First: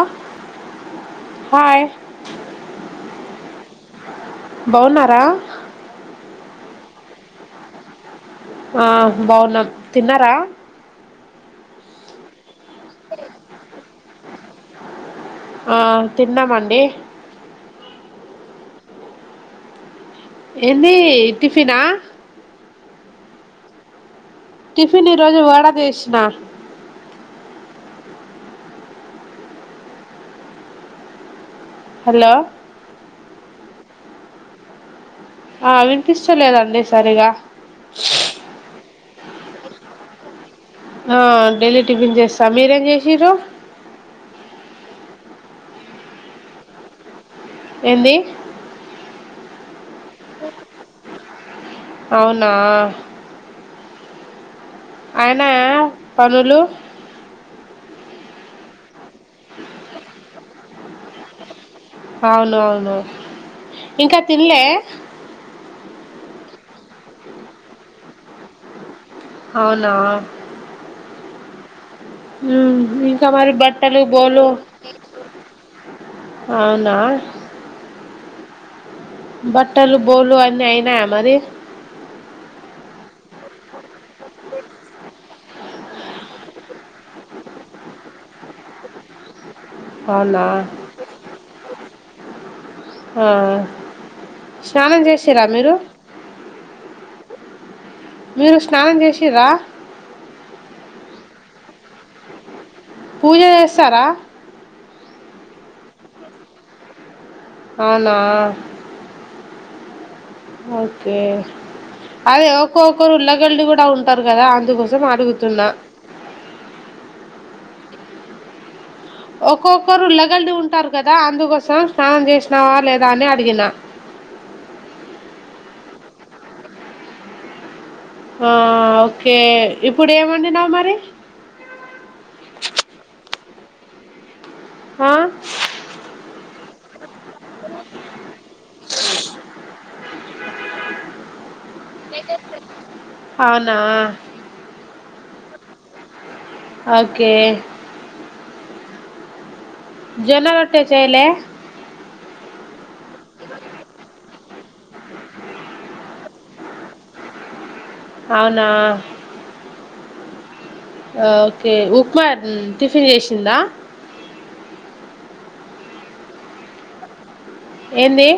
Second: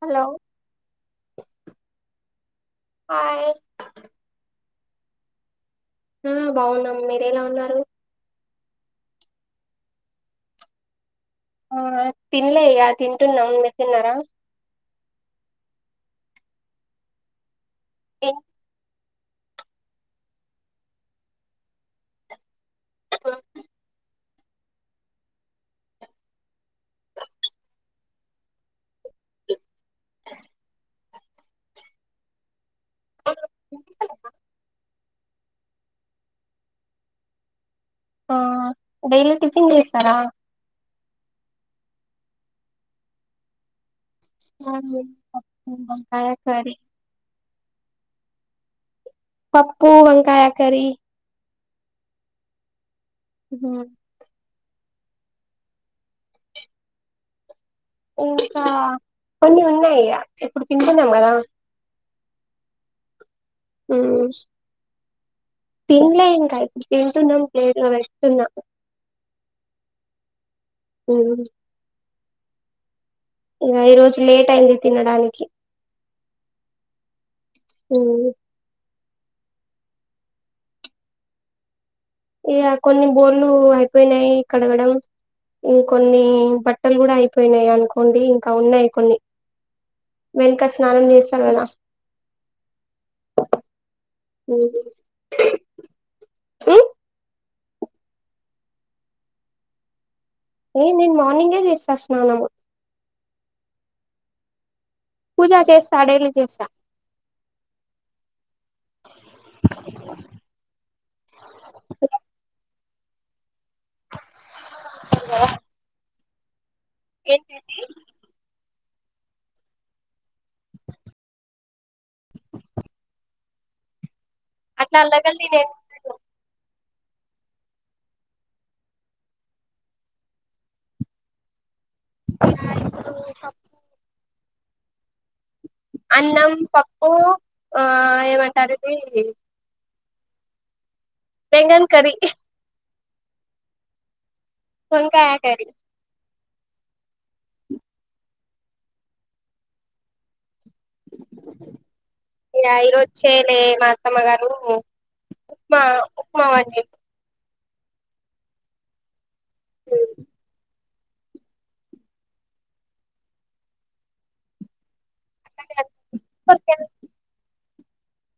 hello hi hi బావున్నారా మ్ బావున్నాం మీరు ఎలా ఉన్నారు ఆ బావున్నం తిన్నారా ఆ తినలే ఇగ తింటున్నాం మీరు తిన్నారా ఆ తిన్నామండి ఏ ఎంది టిఫిన టిఫిన్ ఈ రోజు వడ చేసిన త హలో [inaudible] ఆ విన్పిస్తలేదండి సరిగా ఆ డైలీ టిఫిన్ చేస్తరా ఆ డైలీ టిఫిన్ చేస్తా మీరేం చేసిరు ఆ వంకాయ కర్రీ ఎంది పప్పు వంకాయ కర్రీ అవునా హ అయినాయ పనులు ఇంకా కొన్ని ఉన్నాయి ఇప్పుడు తింటున్నాం కదా అవునవును ఇంకా తిి న్లే తిన్లే ఇంక తింటన్నా ప్లేట్లో పెట్టుకున్న అవునా ఉ ఇంకా మరి బట్టలు రోజు బోలు లేట్ అయింది తినడానికి అవునా హు బట్టలు బోలు అయన్నిీ అయినాయా మరి ఇగ కొన్ని బోర్లు అయిపోయినాయి కడగడం ఇం కొన్ని బట్టలు కూడ అయిపోయినాయి అనుకోండి ఇంకా ఉన్నాయి కొన్ని అవునా వెనుక స్నానం చేస్తారు కద హ స్నానం చేసిరా మీరు ఉమ్ మీరు స్నానం చేసి ర్రా ఏ నేను మార్నింగే చేసినా స్నానము పూజ చేస్తార పూజ చేస్త డైలీ చేస్త అవునా ఓకే అదే ఒక్క ఒక్కరుల్గళ కూడా ఉంటారు కదా అందుకోసం అడుగుతున్నా ఏంటండి ఒక్కొక్కరు లగల్డి ఉంటారు కదా అందుకోసం స్నానం చేసినావ లేదా అని అడిగిన [inaudible] అట్టు అలాగడి నే న్ చేయ హ ఓకే ఇప్పుడు ఏమండినావు మరి పప్ హ అన్నం పప్పు ఆ ఏమంటారు ఇది బెంగన్ కర్రీ అవునా వంకాయ కర్రీ అవుకే జొన్న రొట్టె చేయలే య ఈరోజు చేయలే మా అత్తమ్మ గారు ఉప్మా ఉప్మా వండింది అవునా ఏం ఓకే ఉప్మా ఎట్న్ టిఫిన్ చేసిందా అక్క క్యారట్ ఉప్మా ఉప్మా క్యారెట్ ఎంది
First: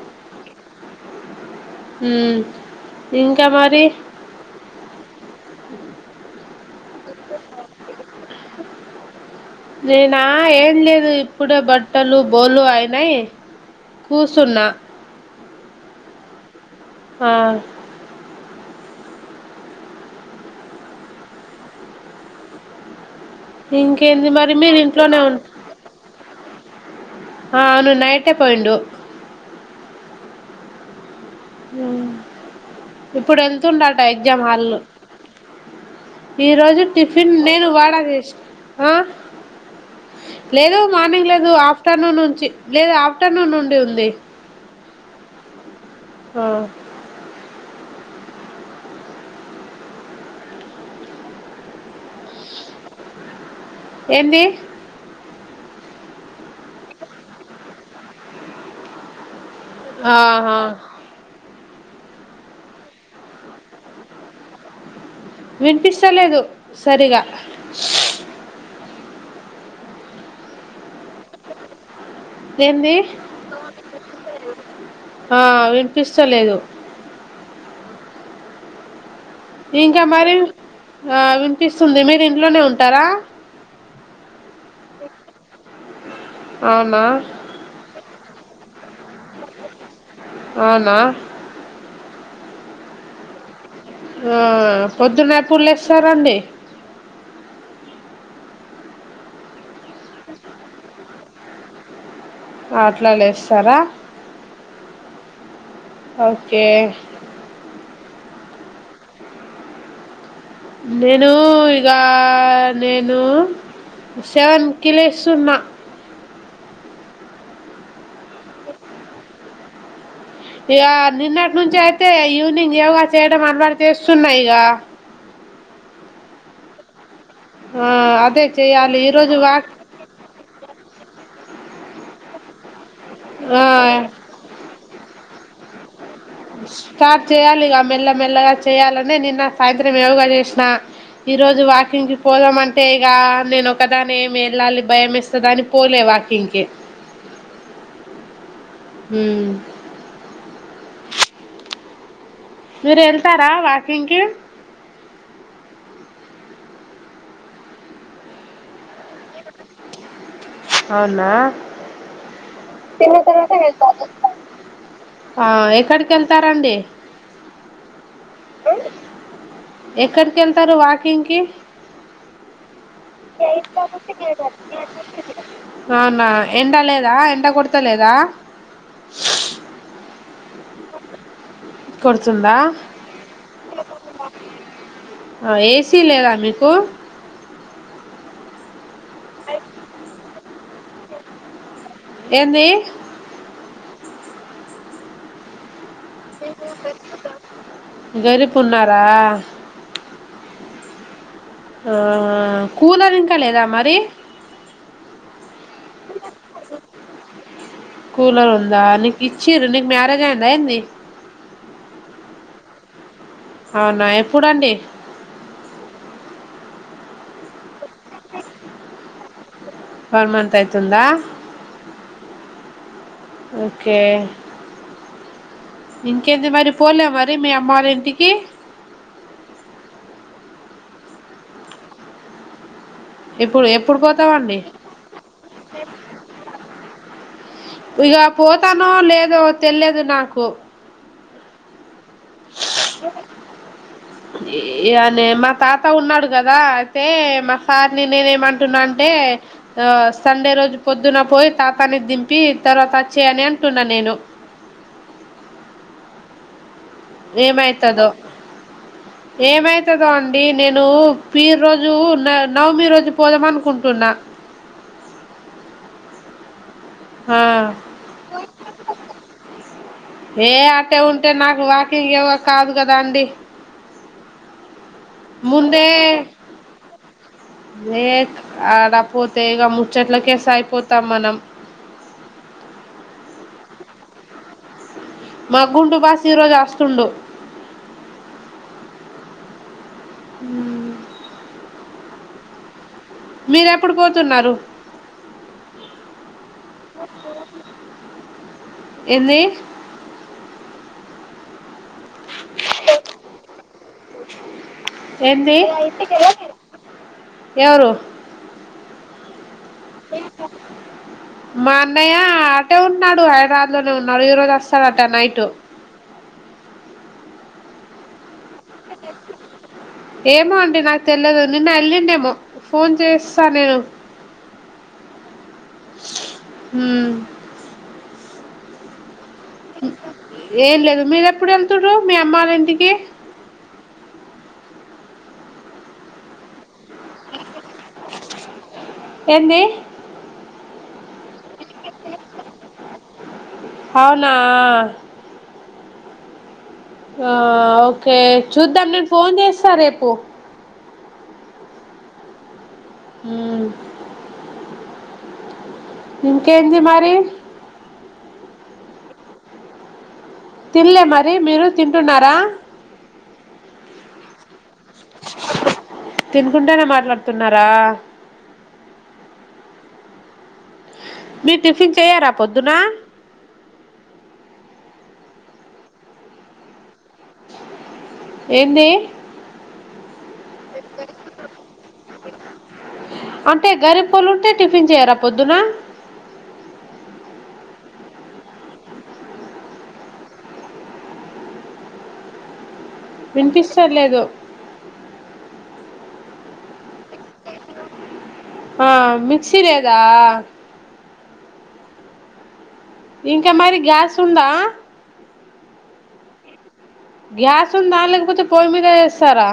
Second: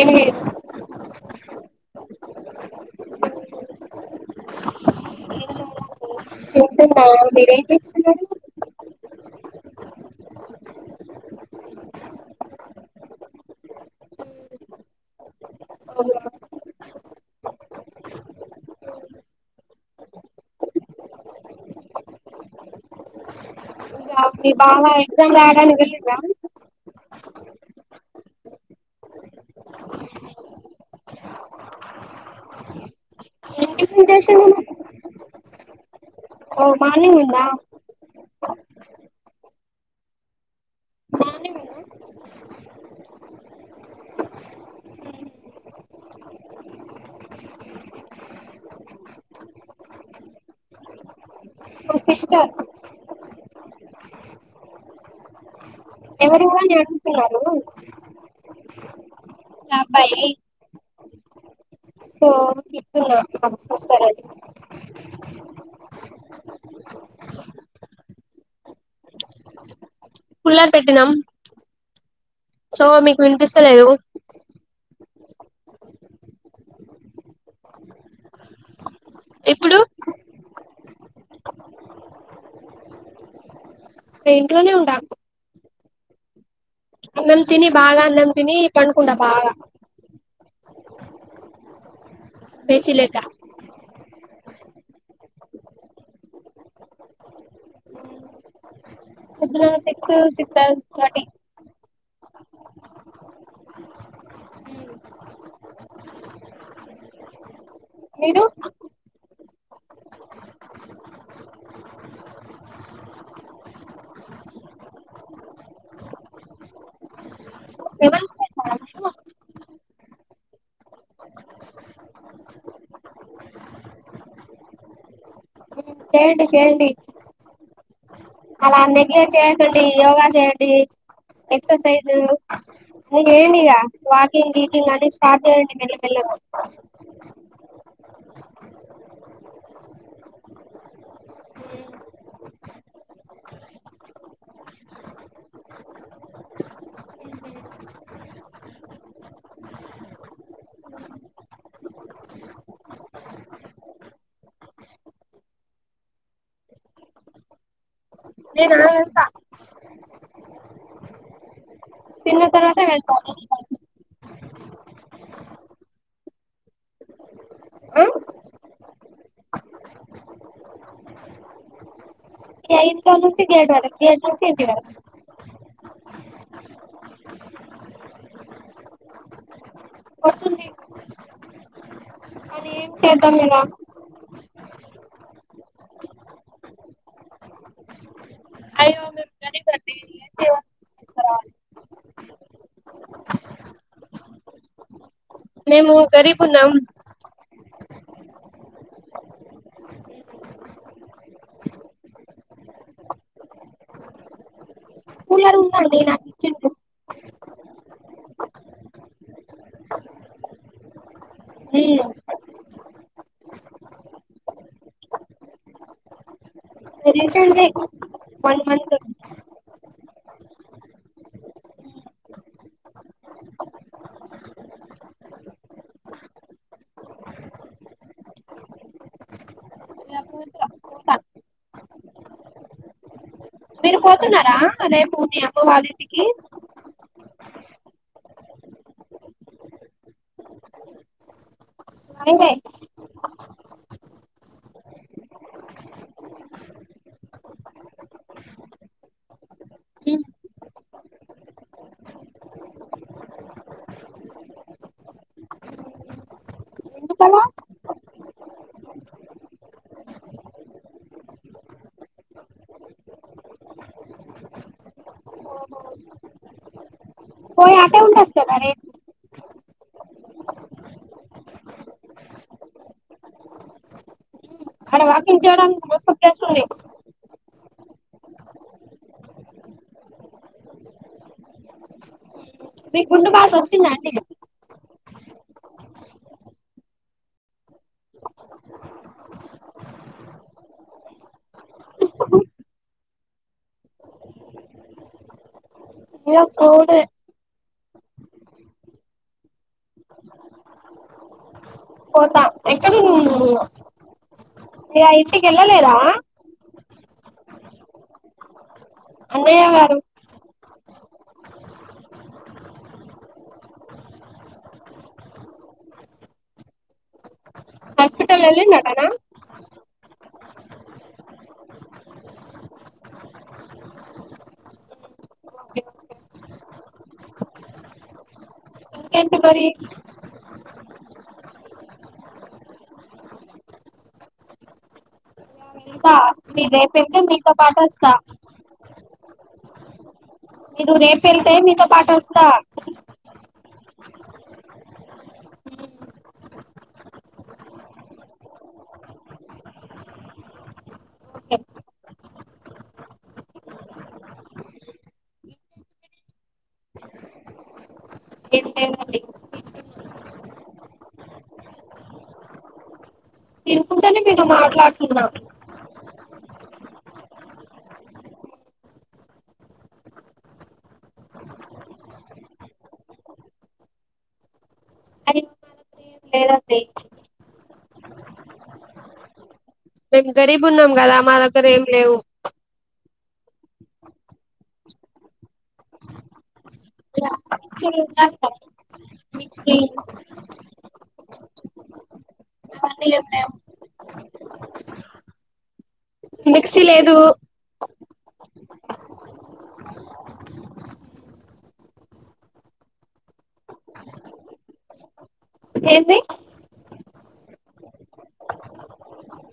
ఎంలేదు మ్ ఇంకా మరి ఉ తింటున్న మీరేం చేస్తున్నారు నేనా ఏం లేదు ఇప్పుడే బట్టలు బోలు అయినయి కూసున్నా ఆ ఇంకేంది మి మరి మీరు బావ ఇంట్లోనే ఎగ్జామ్ ఉన్ రాయడానికి ఎళ్ళిండ ఆ అవును నైటే పోయిండు మ్ ఇప్పుడు ఏంటి ఎళ్తుండట ప్రెజెంటేషన్ ఎగ్జామ్ హాల్లో ఈ ఓ రోజు మార్నింగ్ టిఫిన్ ఉందా నేను వాడ చేస్ ఆ లేదు మార్నింగ్ లేదు ఆఫ్టర్నూన్ నుంచి లేదు ఆఫ్టర్నూన్ నుండి ఉంది ఆ [inaudible] మా సిస్టర్ ఎంది ఎవరు అని అడుగుతున్నారు ఆ అబ్బాయి ఆహా సో చెప్తున నాకు సిస్టర్ అని వినిపిస్తలేదు సరిగా కుల్లర్ పెట్టిన్నం సో ఏంది మీకు వినిపిస్తలేదు ఆ వినిపిస్తలేదు ఇప్పుడు ఇంకా మరి ఆ వినిపిస్తుంది మీరు ఇంట్లోనే ఉంటారా ఇంట్లోనే ఉండాము అ అన్నం తిని బాగా అన్నం తిని పన్ కుండ బాగ అవునా ఏసి లేక ఆ పొద్దున ఎప్పుడు లేస్తారండి పోద్దున సిక్స్ సిక్స్ థటీ అట్లా లేస్తారా మ్ ఓకే మీరు నేను ఇగ నేను సెవెన్కి లేస్తున్నా సెవన్కు లేస్తరా ఇగ నిన్నటి నుంచి అయితే ఈవినింగ్ యోగా చేయడం అలవాటు చేస్తున్నా ఇగ చేయండి చేయండి హ అలా నెగ్లెట్ చేయకండి యోగా చేయండి ఎక్సర్సైజ్ ఆ నేిీక వాకింగ్ వకకింగ్ అన్ని స్టార్ట్ చేయండి మెల్ల మెల్లగా స్టార్ట్ చేయ్యాలి ఇక మెల్లమెల్లగా చేయాలని నిన్న సాయంత్రం ఏవగా చేసిన ఈ రోజు వాకింగ్ కి పోదాంమంటే ఇంకా నేను ఒకదాని ఏమి వెళ్ళాలి భయం వేస్తదని పోలే వాకింగ్కి మ్ మీరు వెళ్తార వాకింగ్కిి నేనా వెళ్తా అవునా తిన్న తర్వాత వెళ్తా ఆ ఆ ఎక్కడికి వెళ్తారండి ఎక్కడికి వెళ్తారు వాకింగ్కిి ఇంట్లో నుంచి గేట్ వరకు గేట్ నుంచి ఇంటి వరకు అవునా ఎండ లేదా ఎండ కొడత లేదా వస్తుంది కుడుతుందా ఏమ్ చేద్దమిగ ఆ ఏసీ లేదా మీకు అయి ఉండవ్ గా ఎంది మేము గరీబ్ ఉన్నాం గరిపు ఉన్నారా ఆ కూలర్ ఇంకా లేదా మరి కూలర్ ఉందండి నాకి చిన్ కూలర్ ఉందా నీకు ఇచ్చి రు నీకు మ్యారేజ్ అయి్యందా ఏంది ఛీ అవునా ఎప్పుడండి రీసెంట్లి వన్ మంత వన్మంత్ అయితుందా ఓకే ఇంకేంది మరి పోలే మరి మీ అమ్మల ఇంటికి ఇప్పుడు మీరు ఎప్పుడు పోతున్నార పోతావండి అదే రేపు మీ అమ్మ వాళ్ళింటికి ఇక పోతానో లేదో తెలియదు నాకు అయినయి ఆ అనే మా తాత ఉన్నాడు కదా అయితే మా సార్ని నేనేమంటున్నా అంటే ఆ సండే రోజు పొద్దున పోయి తాతాని దింపి తర్వాత వచ్చేయని అంటున్నా నేను ఆ ఎందుకలా ఏమయిత దో ఏమయితదో అండి నేను మీ రోజు న నవమి రోజు పోదామనుకుంటున్నా ఆ పోయి అటే ఉండొచ్ కద రే ఏ అటే ఉంటే నాకు వాకింగ్ ఇవ కాదు కదా అండి ఆడ వాకింగ్ చేయడానికి మస్తు ప్లేస్ ఉంది లే ఆడపోతే ఇక ముచ్చట్లకే సరిపోతాం మనం ఆ మీ గుండు బాస్ వచ్చిందండి మా్ గుండు బాస్ ఈరోజు వస్తుండు మ్ మీరెప్పుడు పోతున్నారు ఏ పోలె ఎంది పోతా ఎక్కడున్నావ్ నువ్వు ఇగ ఇంటికి ఎంది వెళ్ళలేదా ఎవరు అన్నయ్య గారు [inaudible] మా అన్నయ్య అటే ఉన్నాడు హైదరాబాద్ లోనే ఉన్నాడు ఈ రోజు వస్తాడట నైట్ [inaudible] హాస్పిటల్ల్ వెళ్లిందటనా ఏమో అండి నాకు తెలియదు నిన్న వెళ్ళండేమో ఫోన్ చేస్తా నేను హుమ్ ఇంకేంటి మరి ఏం లేదు మీరెప్పుడు వెళ్తుారు మీ అమ్మల ఇంటికి వెళ్తా ఇంక మీ రేపంటే మీతో పాటు వస్తా ఎంది మీరు రేపు వెళ్తే మీతో పాటు వస్తా అవునా ఆ ఓకే చూద్దాం నేను ఫోన్ చేస్తా రేపు ఉ ఇంకేంది మరి ఇంకేంటి తిన్లే మరి మీరు తింటున్నార తినుకుంటేనే మీతో మాట్లాడుతున్నా తినుకుంటేనే మాట్లాడుతున్నరా మీరు టిఫిన్ చెయ్యారా పొద్దున అది లేదండి ఎంది మేము గరీబున్నాం కదా మా దగ్గర ఏం లేవు అంటే గరిబ్ వాల్లు ఉంటే టిఫిన్ చేయరా పొద్దునా మేమ్ చెయ్యం వినిపిస్తర్లేదు మిక్సీ లేదు ఆ మిక్సి లేదా ఇంకా మరి గ్యాస్ ఉందా ఏంది గ్యాస్ ఉందా లేకపోతే పొయ్యి మీద చేస్తారా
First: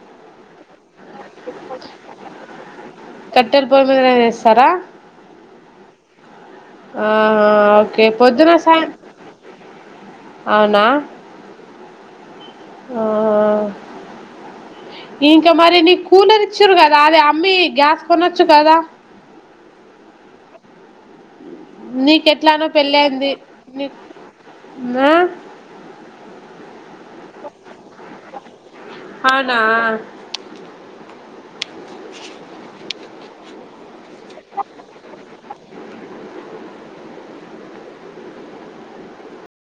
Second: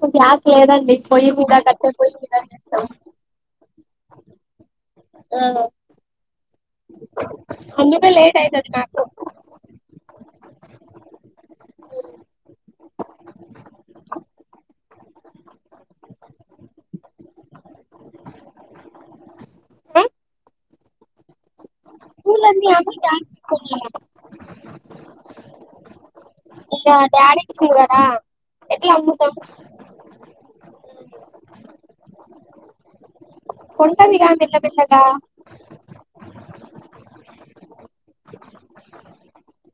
మాక్ గ్యాస్ లేదండి పోయ్యి మీద కట్టే పొయ్యి మీదనె చేస్ కట్టల్ పోయ్యి మీదనె చేస్తారా ఆ ఆాహ ఓకే లేట్ పొద్దున అయితది సాా యం మాకు అవున ఆ ఇంక మరి నీ కూలర్ ఇచ్చారు కదా అది అమ్మీ గ్యాస్ కొనొచ్చు కదా నీకెట్లానో పూలన్నీ అమ్మి పెళ్ళైంది గ్యాస్ నీ ఆ ఇంగ డాడీకి చూడారా అవునా కొంటాదిగా మెల్ల మెల్లగా